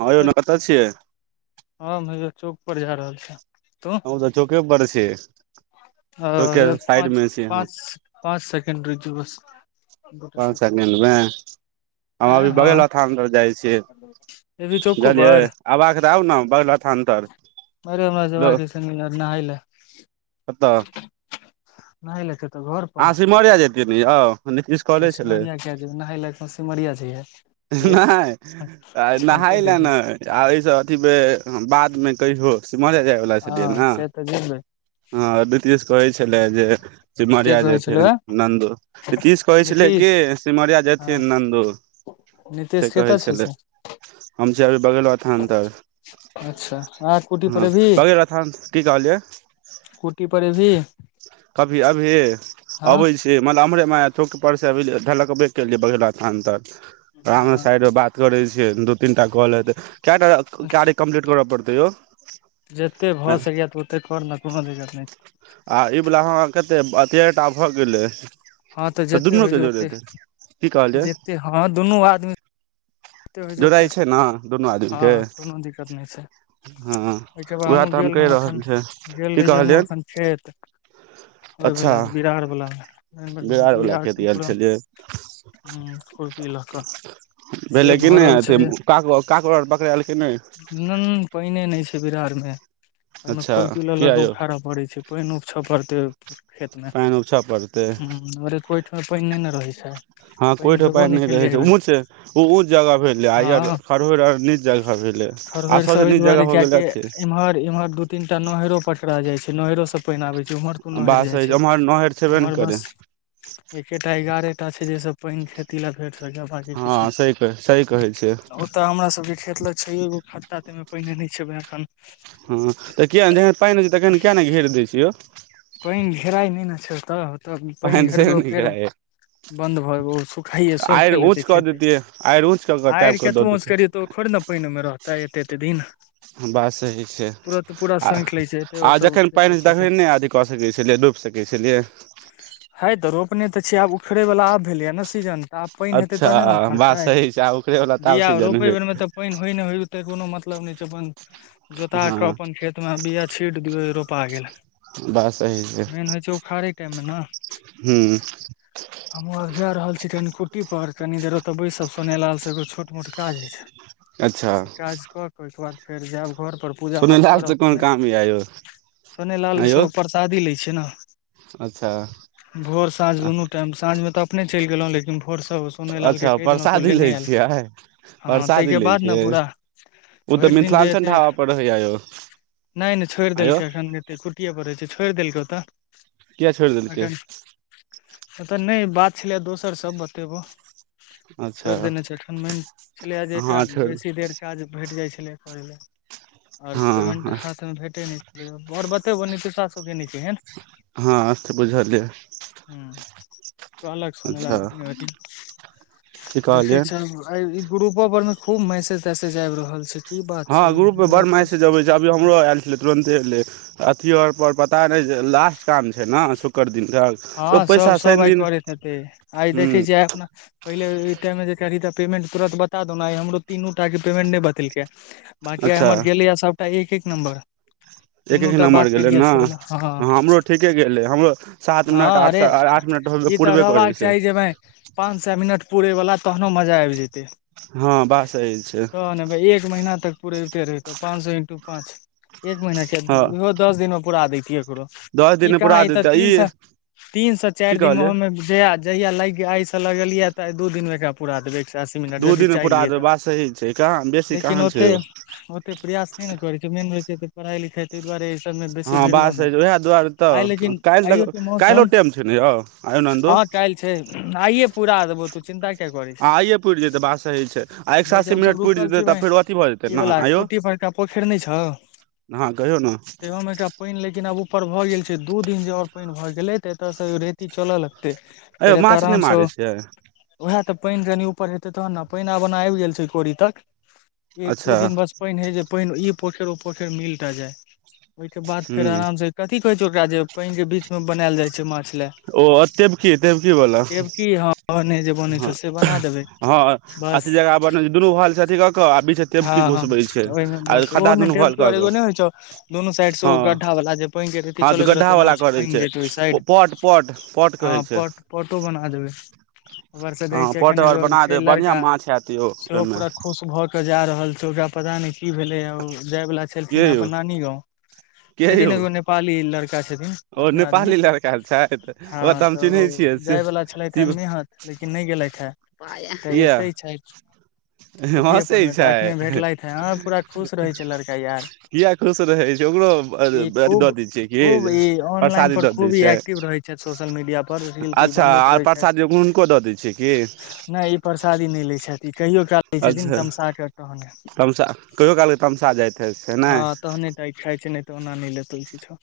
हँं यौ न कतऽ छियै हम हय चौक पर जा रहल छिय हमहू तऽ चौके बड़ छीयै हाँ पाँच हम पाँच पाँच सेकैण्ड रूक जाउ बस पान सेकंड में हमरा आँय भेल हँ बगल थान पर जाइ छिय एबही चौको बुझलियै पर आबाक तऽ आउ न बगला थानतर अरे हमरा जेबाक छै नहाय ल कतऽ नहाईल कत तऽ घर अहाँ सिमरिया जतियै ने यौ नीश कॉले छलै ाइ [unintelligible] ह सिमरिया छइयै नहि नहाय लए देलही नए आ एहिसँ अथीमे बादमे कहियो सिमर जायवला छलियै ने हँ से तऽ जेबै हँ दीतेश कहै छलै जे के सिमरिया कहै छलौ ए? नन्दु नीतीश कहै छलै कि नीतीश सिमरिया हँ जेथिन नन्दु से नीतीश कहै कतऽ छै छलै से हम छी अभी बगल थान तर अच्छा आ कुटी पर ह एबही बगी रथ की कहलियै कूटी पड़ एबही कभी अभीए हँ अबै छी मलब हमरे माया अर चौक पर से अभी ढलकबे केलके बघेला थान तक हँ साइड बात करै छियै दू तीन टा कॉल हेतै केटा अच्छा कारी कम्प्लीट करय पड़तै यौ जते भऽ आ सकय ओते कर न कोनो दिक्कत नहि आ ई वला ह कतेक अतएटा भऽ गेलै हँ तऽ त जते दुनू होइ के छै जोड़ ओते देतै की कहलियै जते हँ दुनू आदमी ओेते होइ छै ओते जोड़ाइ ने दुनू आदमी हँ के कोनो दिक्कत नहि छै हँ ओहिसँ बाद उएह हमहूँ तऽ हम गेल कहि रहौँ रहल एखन छै गेल की रहिये हमहूँ कहलियै एखन खेत अच्छा ओवला बिरारवला बिरार वला बिया खेत सम गेल पुराण छलियै ह खुरपी लाका भेलै कि नहि अथी काकोर काकोर आर पकड़ेल कि नहि न पइने नहि छै बिरार मे ओहिमे अच्छा खुरपी किया ललके यौ उखारब पड़ै छै पानि उपछ पड़तै खेत मे पानि उपछऽ पड़तै ह हमर त ओहिठमा पानि नहि ने रहै छै हँ कोई पानि ठ भेबो पाइन नहि केलै रहे एहि छै बेर ऊंच ऊच जगह भेल हँ आइर खरहोइर आओरनीच जगह भेलै आ खरहरि सब सबसँ एहि नीच दुआरे जगह हो गेलै कियाकि अथी इम्हर इम्हर दू तीनटा नहरो पकरा जाय छै नहरो सब पानि आबै छै ओम्हर कुन नहैर बात जाइ सही छै ओम्हर नहर छेबे ने ओम्हर करै बस एकेटा एगारहे टा छै जेहिस पानि खेती लए भेट सकय बकी हँ किछु सही सही कहै छियै नहि ओतऽ हमरा सब के खेत ले छै एगो खता ते मे पइने नहि छै एखन हँ तऽ कियाक नहि जखन पानि होइ छै तखन किया नहि घेर दै छ यौ पानि घेराय नहि ने छै ओतय ओतय पानि से घेरबौ नहि फेर घेराइ बन्द भ सुखाइए आड़ि सोखे ऊँच लेतै कऽ खेते देतियै आड़ि ऊँच कऽ कऽ आइड़ टाइप कऽ दऽ केतबो उच देतियै करिय तो खोड़ ने पानि मे रहताै एते एते दिन बात सही छै तुरत पूरा आ सोखि लै छै एते ओ आ सब जखन खेत पानि छै तख से ने कऽ सकै छलियै डुबि सकै छलियै हइ तऽ रोपने तऽ छी आब उखड़ैवला आब भेलैया ने सीजन त आब पानि हेतै अच्छा तहने ने बात फड़तै सही छै आ ओकरे वला तऽ आब बिआ सीजन रोपै हेत बेरमे त पानि होइ नहि होइ ओते कोनो मतलब नहि छै अपन जोता क हँ अपन खेत मे बया छीट दियौ रोपा गेल बस सही छै मेन होइ छै उखारे टाइम मे ने हूँ हमहूँ आब जाय रहल छी कनि कुटी पर कनि देर ओतऽ बैस सुनेलाल से एगो छोट मोट काज होइ छै अच्छा से काज क के ओहिके बाद फेर जायब घर पर पूजा पाठ पुनलाल से करब कोन फेना काम य यौ सोने लाल आँ यौ सब परसादी लय छियै‌ अच्छा न‌भोर साझ‌ दुनु टाइम साँझमे तऽ अपने चलि गेलहुँ लेकिन भोरसँ सोनय लालके अच्छा कहि देलहुँ त परसादी लै लेने आयल छियै हँ परसादी ताहिके लै बाद ने छियै पूरा ओ तऽ भरि दिन जे मिथिलाञ्चल हेतै ढाबा पर रहैया यौ नहि नहि छोड़ि आँयौ देलकै एखन कते कुट्टिए पड़ै छै छोड़ि देलकै ओतऽ किया छोड़ि देलकै एखन ए त नहि बात छलै दोसर सब बतेबो अच्छा छोइड़ देने छै ए मन छल जे हँ छोड़ बेसी देर काज भेट जाय छले करे ले आऔर पेमेंट हँ हाथ में भेटे ने छै आओर बतेब नितशबा सबके‌नय हँ बुझालियै ह अलग सुन ल अच्छा की देखै कहलियै छ [unintelligible] इ ग्रुपो पर में खूब मैसेज तैसेज आयब रहल छै की बात हँ छै ग्रुप में मेरा बड़ मैसेज अबै छै अभी टेस्ट हमरो आयल छल तुरन्तेै अथी आर पर पता नहि जे लास्ट काम छै ने शुक्र दिनके हँ सब सब आइ करैत हेते आइ हूँ देखै छ आइ अपना पहिले ई टाइ मे जे कर ही ते पेमेंट तुरत बता दौ न आय हमरो तीन टा के पेमेंट नहि बतेलके [inaudible] बाकी आइ हमर गेलैया सभटा एक एक नम्बर एक तीनू एक टा बात नमबर गेलै केलियै ने से बला हँ हमरो ठीके गेलै हमरो सात मिनट हँ आठ आठ मिनट हो पूरबे करै छै के भाय [unintelligible] पाँच सए मिनट पुरै वाला तहनो मजा आबि जैतै हँ बात सही छै एक महीना तक पुरैबते रैहतौं पाँच सए इंटू पाँच एक हँ महना दस दिन मे पुरा दतियै एकरो दस ई दिन पुरा कहाँ ई त देतै तीन सए तीन से चारि की दिन मे कहलियै ओहोमे जहिया जहिय लागि आय से लगलिये तऽ दू दिन मे पूरा देबै एक से अस्सी मिनट दू यदि दिन पुरा चाहलियै देबै तऽ बात सही छै कहाँ बेसी लेकिन कहाँ छै ओते यौ ओते प्रयास नहि ने करै छै मेन रह छै पढ़ाई लिखाइ ताहि दुआरे सबमे हँ बेसी भिड़लहुँ बास ह नहि [unintelligible] उएह दुआरे तऽ आइ लेकिन काल्हि आइयो तक के काइलो टाइम छे नै यौ आय यौ नन्दू काइल छै आइये पूरा देबौ तू चिन्ता किया करै छै आ आइए पुरि जेतै बात सही छै आ एक सए नै जे अस्सी हम सब मिनट पुरि रुकल जेतै छी तऽ बैह फेर अथी भऽ जेतै ई ने वला कुट्टी पर क पोखैर नहि छऽउ हाॅं कहियौ ने पानि लेकिन आब ऊपर भऽ गेल छै दू दिन जे आओर पानि भऽ गेलै तऽ एतयसँ रेती चलय लगतै फेर अयौ ए तऽ माछ नहि आरामस मारै छियै उएह तऽ पानि कनी ऊपर हेतै तहन ने पानि आब ओना आबि गेल छै कोड़ी तक एक दू अच्छा दिन बस पानि हइ जे पानि ई पोखर ओ पोखर मिलटा जाय ओहिके बाद फेर हूँ आराम से कथी कहैत छै ओकरा जे पानि के बीच मे बनायल जाइ छै माछ ले ओ तेबकी तेबकी वाला टेबकी ह जे बनै छौ हँ से बना देबै हँ बस अथी जगा बनल ह दुनू [unintelligible] हल छै अथी क के बि हँ हैं ओहि मे बस ओहो भल कऽ एगो कऽ नै होइ छौ दुनू साइड से हँ ओ गड्ढा वला पानि के रहत चलैत रहतै माछ तय फाइन छै जेतै ओहि पट पट पट कहै छै पोटो बना देबे उपर से देखै हँ छै पट एखन आओर एगो बना छै देब बढ़िआँ लड़का माछ हैत यौ सेहो ओहिमे पूरा खुश भ के जा रहल छै ओकरा पता नहि की भेले जाय वालला छलखिन के ह यौ अपन नानी गाँंव के छथिन यौ एगो नेपाली लड़का छथिन ओ अपने आदमी नेपाली लड़का छथि ओकरा हँ हम तऽ चिन्है ओ छियै से जाय वला छलथि हे शिव नेहर लेकिन नहि गेलथि हे तऽ किया एयते छै कुठिए पर हँसै मे तऽ छै एखने भेटलथि हे हँ पूरा खुश रहैत छै लड़का यार किया खुश रहै छै ओकरो [unintelligible] ई थ दऽ खूब दै छियै की खूब ई ऑनलाइन परसादी पर दऽ दै खूब ई छै एक्टिव रहे छथि सोशल मीडिया पर रील तिल अच्छा बनबैत आर रहे छथि परसादी गो हुनको दऽ दै छिय की नहि ई परसादी नहि ले छथि कहियो काल लै छथिन अच्छा तमशा क कहने तमसा कहियो कालके तमसा जाइत हइ छै ने हँ तहने टा इ खाइ छै नहि तऽ ओना नहि लेतौ किछो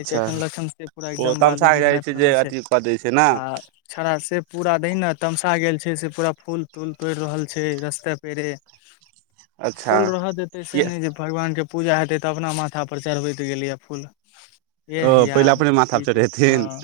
अच्छा जखन लखन से पूरा ओ एकदम तमसा बालू के मे जाइ नापि जे रहल छै अथी कऽ दै छै ने आ छड़ा से पूरा दीन आ तमसा गेल छै से पूरा फूल तूल तोड़ि रहल छै रस्ते पेड़े [inaudible] फूल रहय देतै से किया नहि जे भगवानके पूजा हेतै तऽ अपना माथापर चढ़बैत गेलै फूल ओ एह पहिला यार अपने माथापर ठीक चढ़ेथिन हँ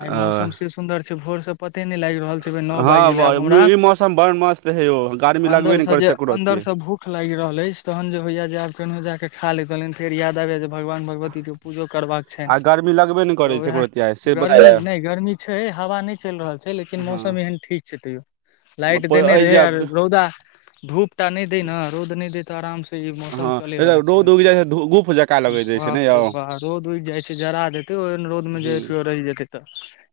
आइ ओ मौसम से सुन्दर छै भोरसँ पते नहि लागि रहल छै भै नौ बाजि गेलै हँ आब हमरा ई मौसम बड़ मस्त हे यौ गर्मी लगबे नहि अन्दरसँ करै जे छै एको रती अन्दरसँ भूख लागि रहल अछि तहन जे होइया जे आब केनो जाकऽ खा लैतन फेर याद आबै जाय यै जे भगवान भगवतीे पूजो करबाक छनि आ गर्मी लगबे नहि तऽ करै छै वएह एको रती आइ से गर्मी बताउ नहि गर्मी छै हवा नहि चलि रहल छै लेकिन हँ मौसम एहन ठीक छै तैयो लाइट देने एहि रहे आर जे रौदा धूपटा नहि दै न रौद नहि दै तब आराम से मौसम हँ चले वाला छै रौद उगि जाइ छै गुफ जका लगैत रहै छै ने बाप यौ रे रौद उगि जाय छै जरा देते ओहन रौद मे जे हूँ कियो रहि जेते तऽ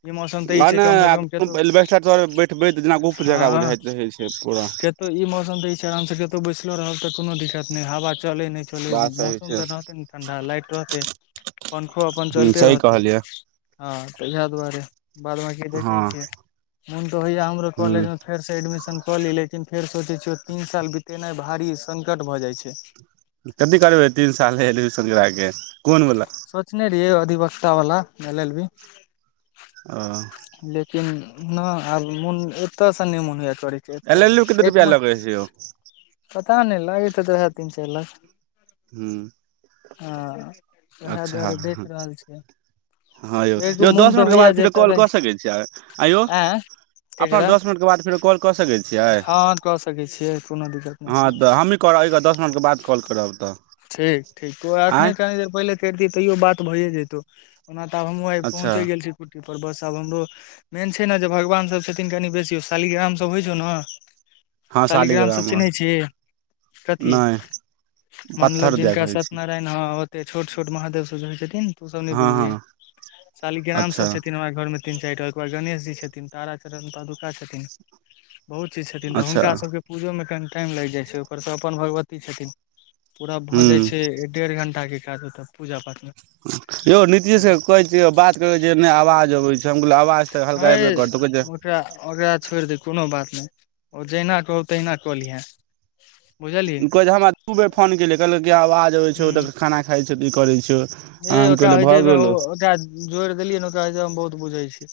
ई मौसम तऽ ई छै कम से कम केतो बैठबे त जे [unintelligible] ना गुप जकह बुझाइत रहै छै पूरा कतो ई मौसम त ई छै आराम से कतो बैसलो रहब ते कोनो दिक्कत नहि हवा चले ने च बात सही मौसम छै तऽ रहते ने ठंडा लाइट रहतै पंखों अपन हूँ चलिते सही रहतै कहलियै हँ तऽ इएह दुआरे बाद बकी हँ देखैत छियै मन तऽ होइया हमरो हूँ कलेज में फेर से एडमिशन कऽ ली लेकिन फेर सोचे छियै तीन साल बीतेनाइ भारी संकट भऽ जाइ छै कथि करबै तीन साल नहि एडमिशन कराे कोन बला सोचने रहियै अधिवक्तावला म एल एल बी ओ लेकिन नहि आब मन एतय सा नहि मोन होय ए ल ल किते रुपैआ लगे छै पता नहि लाग्यत हैते औहें तीन चारि लाख हूँ हँ उएह अच्छा दुआरे देख रहल छियै हँ यौ यौ दस मिनटके बाद फेर कॉल कऽ सकैत छीयै आँ केकरा मिनटके बाद फेरो कॉल कऽ सकै छियै हँ कऽ सकै छियै कोनो दिक्कत नहि छै क करब एक दस मिनटके बाद कॉल करब तऽ ठीक ठीक तो एखने आँय कनी देर पहिले करितह तैयो बात भइए जतौ ओना तऽ आब हमहूँ आ अच्छा पहुँचे गेल छी ककुटी पर बस आब हमरो [unintelligible] मेन छै ने जे भगवानसभ छथिन कनि बेसी शालिग्रामसभ होइ छौ ने हँ सालीग्राम सब शालिग्राम हमर चिन्है छि कथी नहि मानलब पत्थर दए जिनका कहै छी सत्यनारायण हं ओते छोट छोट महादेवझै छथिन तू सब नहि हँ बुझबहे हँ सालीग्राम अच्छा सब छथिन हमरा घरमे तीन चारि टा ओ बाद गणेश जी छथिन तारा चरण तु छथिन बहुत चीज छथिन तऽ अच्छा हुनका सबके पूजोमे कनि टाइम लागि जाइ छै ओकर सभ अपन भगवती छथिन पूरा भऽ हूँ जाइ छै डेढ़ घण्टाके काज ओतऽ पूजा पाठमे ह यौ नीतिश से कहे दियौ बात करे जे आवाज अबै छै हम आवाज तऽ हल्का हय हबे करतौ कहै छै ओकरा ओकरा छोड़ि दे कोनो बात नहि ओ जहिना कहू तहिना कऽ लिहै बुझली ई कहै जे हमरा दू बेर फोन केलियै कहलकै आवाज अबै छौ तऽ खाना खाइ छौ तऽ ई करै छियौ ऐ ओकरा होइ छै ओ जोड़ि देलियै ने बहुत बुझे छीै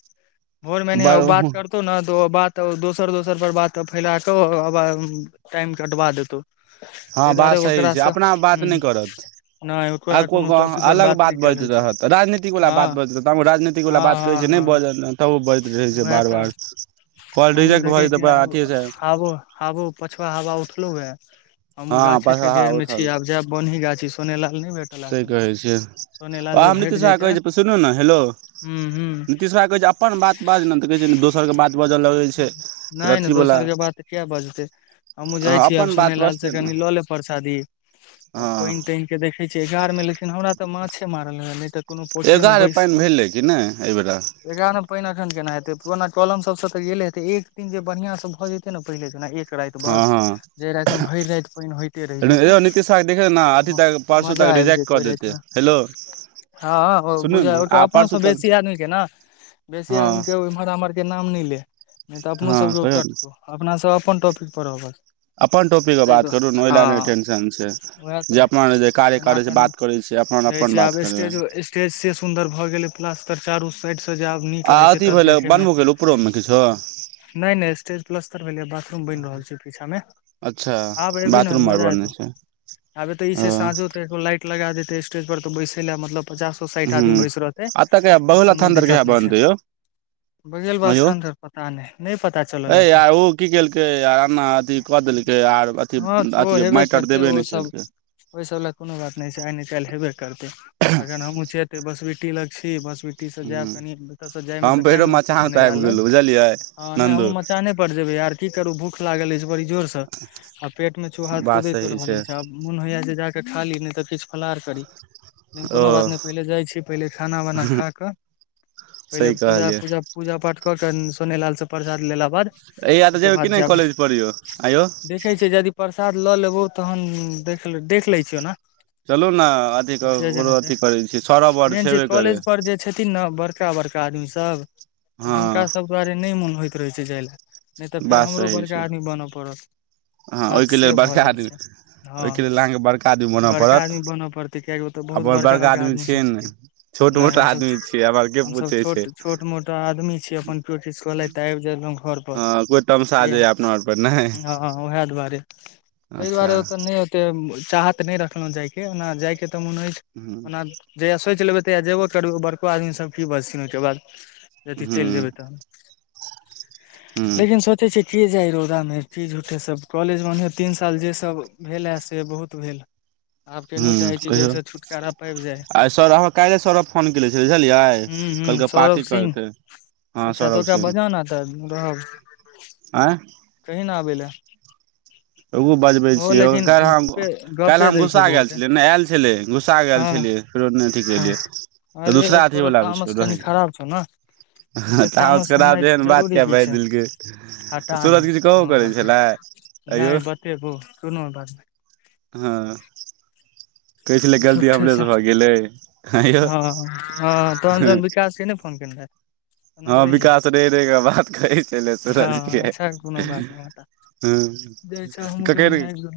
भोर मे नही बड़ बात कर तौ ने तो बात दोसर दोसर पर बात फैला क टाइम के अटवा देतौ हँ ताहि बात दुआरे सही छै ओकरासँ अपना बात हूं नहि करत नहि आ ओकरा को कोनो टॉपिक पर अलग बात नहि कयल बजैत होइ छै रहत राजनीतिक बला हँ बात बजैत रहत तऽ राजनीतिक बला हँ बात हँ कहैत छै नहि हँ बाजलै तब ओ बढ़ैत रहै छै वएह बार तऽ बार कॉल रिजेक्ट भऽ जेतै अथी से आबो आबो पछवा हवा उठलो हे हम हँ गाछे के पसहा जड़ मे छी उठल आब जायब बनही गाछी सोैने लाल नहि भेटल एखन तक सोनेलाल ओ जे हम भेट नीशाहा जैते कहै छी सुनू ने हेलो हूं हूं नितीश बा के कहै छै अपन बात बाजलहु तऽ कहै छै ने दोसरके बात बाजय लगैत छै फेर अथीवला तऽ किया बजतै हमहूँ जाइ हँ छियै आब अपन बात सोने लाल बजतै से ने कनि लऽ लेब परसादी आ हँ पानि तानि के देखै छियै एगार मे लेकिन हमरा तऽ माछे मार मे तऽ कोनो पोखरि एगारह पानि भेलै कि नहि एहिबेर ए गाम मे पानि अखन केना हेतै पुरना कलम सबसँ तऽ गेले हेतै एक दिन जे बढ़ियां से भऽ जेते ने पहिले जेना एक राति हँ बस हँ जे राति मे भरि राति पानि होइते रहि यौ नीतीश साहके देखियौ ने अथी तक परसू मजा तक आब रिजेक्ट जते कऽ देतै रातिमे हेलो हँ सुनू बुझ ने आ परसू अपनोसँ तक बेसी आदमीके ने बेसी हँ आदमी के इम्हर आम्हर के नाम नहि ले नहि तऽ अपनो हँ सबकेोग कहियौ ने कटतौ अपनासँ अपन टॉपिक पर बस अपन टॉपिक के बात करू ने ओहि ल ने टेंशन छै उएह जे तऽ अपना जे कार्य जेना करे छै एखन बात करे छै से अपन रहै अपन छै बात आब स्टेज करबनि स्टेज से सुन्दर भऽ गेलै प्लस तर चारू साइड से जायब नीक आ लागे छै अथी तब भेलै देखे मे बनबो केलै उपरोमे किछो नहि नहि स्टेज प्लस्तर भेलै बाथरूम बनि रहल छै पीछा मे अच्छा आब एबही ने बाथरूम आ बं मजा बे ने एतौ छै आबे तऽ ई छै ह साँझो तऽ लाइट लगा देते स्टेज पर तऽ बैसे ले मतलब पचास साठि ह आदमी बैस रहतै आ तऽ कोनो दिक्कत नहि छै बघेल बा अयौ स्थान तर पता नहि नहि पता चलल अय एखन ओ की केलकै अथ कऽ देलकै आर अथी अथ माटि आर देबे नहि केलकै ओहिसभ लग कोनो बात नहि छै आइ न कालहि हेबे करतै अगन हमहहुँ छते बसबिटी लग छी बस सिटी से जायब ह कनी एते से जाय मे हम ते भैरो टाइम लगते मचान पर सोने ल आबि लग गेलहुँ बुझलियै ने नन्दू हमहुं मचाने पर जेबे यार की करू भूख लागल अछि बड़ी जोर से आ पेट मे चूहा बात कुदेक सही रहल छै अछि आब मोन होइया जे जाके खा ली नहि त फलहार करी लेकिन ओ कोनो बात नहि पहिले जाइ छी पहिले खाना वाना खाकऽ पहिले सही पूजा कहलियै पूजा पूजा पाठ क के सोने लाल से प्रसाद ला बाद हैया तऽ ओ त जेबै कि भात नहि जाब देख कॉलेज पर यौ आँयौ देखै छियै यदि प्रसाद लऽ लेबौ तहन देख देख लै छियौ ने चलू ने अथी जे ओकरो जेना हेतै अथी करै छी सौरब आओर मेन छै छेबे करै कॉलेज पर जे छथिन ने बड़का बड़का आदमी सब तऽ हँ हुनका सब दुआरे नहि मोन होइत रहै छै जाय ले नहि तऽ फेर हमरो बड़का आदमी बनय पड़त ह बात ओहि के लेल से भऽ बड़का जाइ आदमी छै हँ ओहि के लेल अहाँके बड़का आदमी बनय बड़का पड़त आदमी बनऽ पड़तै कियकि ओतऽ बहुत अपन बड़का आदमी छियै सब ने छथिन छोट नहि मोट हमसब आदमी छियै आ आर के हमसभ पूछे छै छोट छोट मोटा आदमी छ अपन प्रोटिस कले त आब ज घर हँ कोइ तमसा जइया अपना आर पर नहि हँ उएह दुआरे ताहि अच्छा दुआरे ओऽ नहि त चाहत नहि रखलहुँ जायके ओना जायके तऽ मोन होइ हुँ ओना जहियआ सोचि लेबै तहियआ जेबो करबै बड़को आदमी सब की बजथिन ओहिके बाद अथी चलि हुँ जेबै तहन हुँ लेकिन सोचै छ की जाइ रौदामे की झूठे सब कॉलेजमे ओनहि तीन साल जे सब भेल है से बहुत भेल आब ह केहनो चाहै छी कहियौ जहिसँ छुटकारा पाबि जाय आइ सर अहाँ काल्हिए सौरव फोन कने छलै बुझलियै हूँ हूँ कहलकै सौरभ पाती सिंह करतेै अच्छा तऽ ओकरा बजा न तऽ रहब आँ कही ने आबै लए एगो बजबै ओहो छियै लेकिन काल्हि हम गपे काल्हि गपे हम दै छौ घुस्सा गेल बहुते छलियै नहि आयल छलै घुस्सा गेल हँ छलियै फेर नहि अथी हँ केलियै अरे दूसरा तोरो अथीवला भी तामस छै कनि रहै खराब छौ ने ओते तामस त होनाइ खब एहन बात जरूरी किये की छै बायज देलके हटा सूरज नहि कि कहो कोनो करै बात नहि छलै आंइयौ नहि बतेबो कोनो बात हँ कहै छलै गलती झठे ह हमरेसँ भऽ गेलै आंइयौ हँ तहन जन विकास के ने फोन केने रहै हँ विकास रेह रही क बात कहै छले सूरज हँ के अच्छा कोनो बात नहि हटा हँ जाइ छै क हमहूँ कनि कल आबि गेलहुँ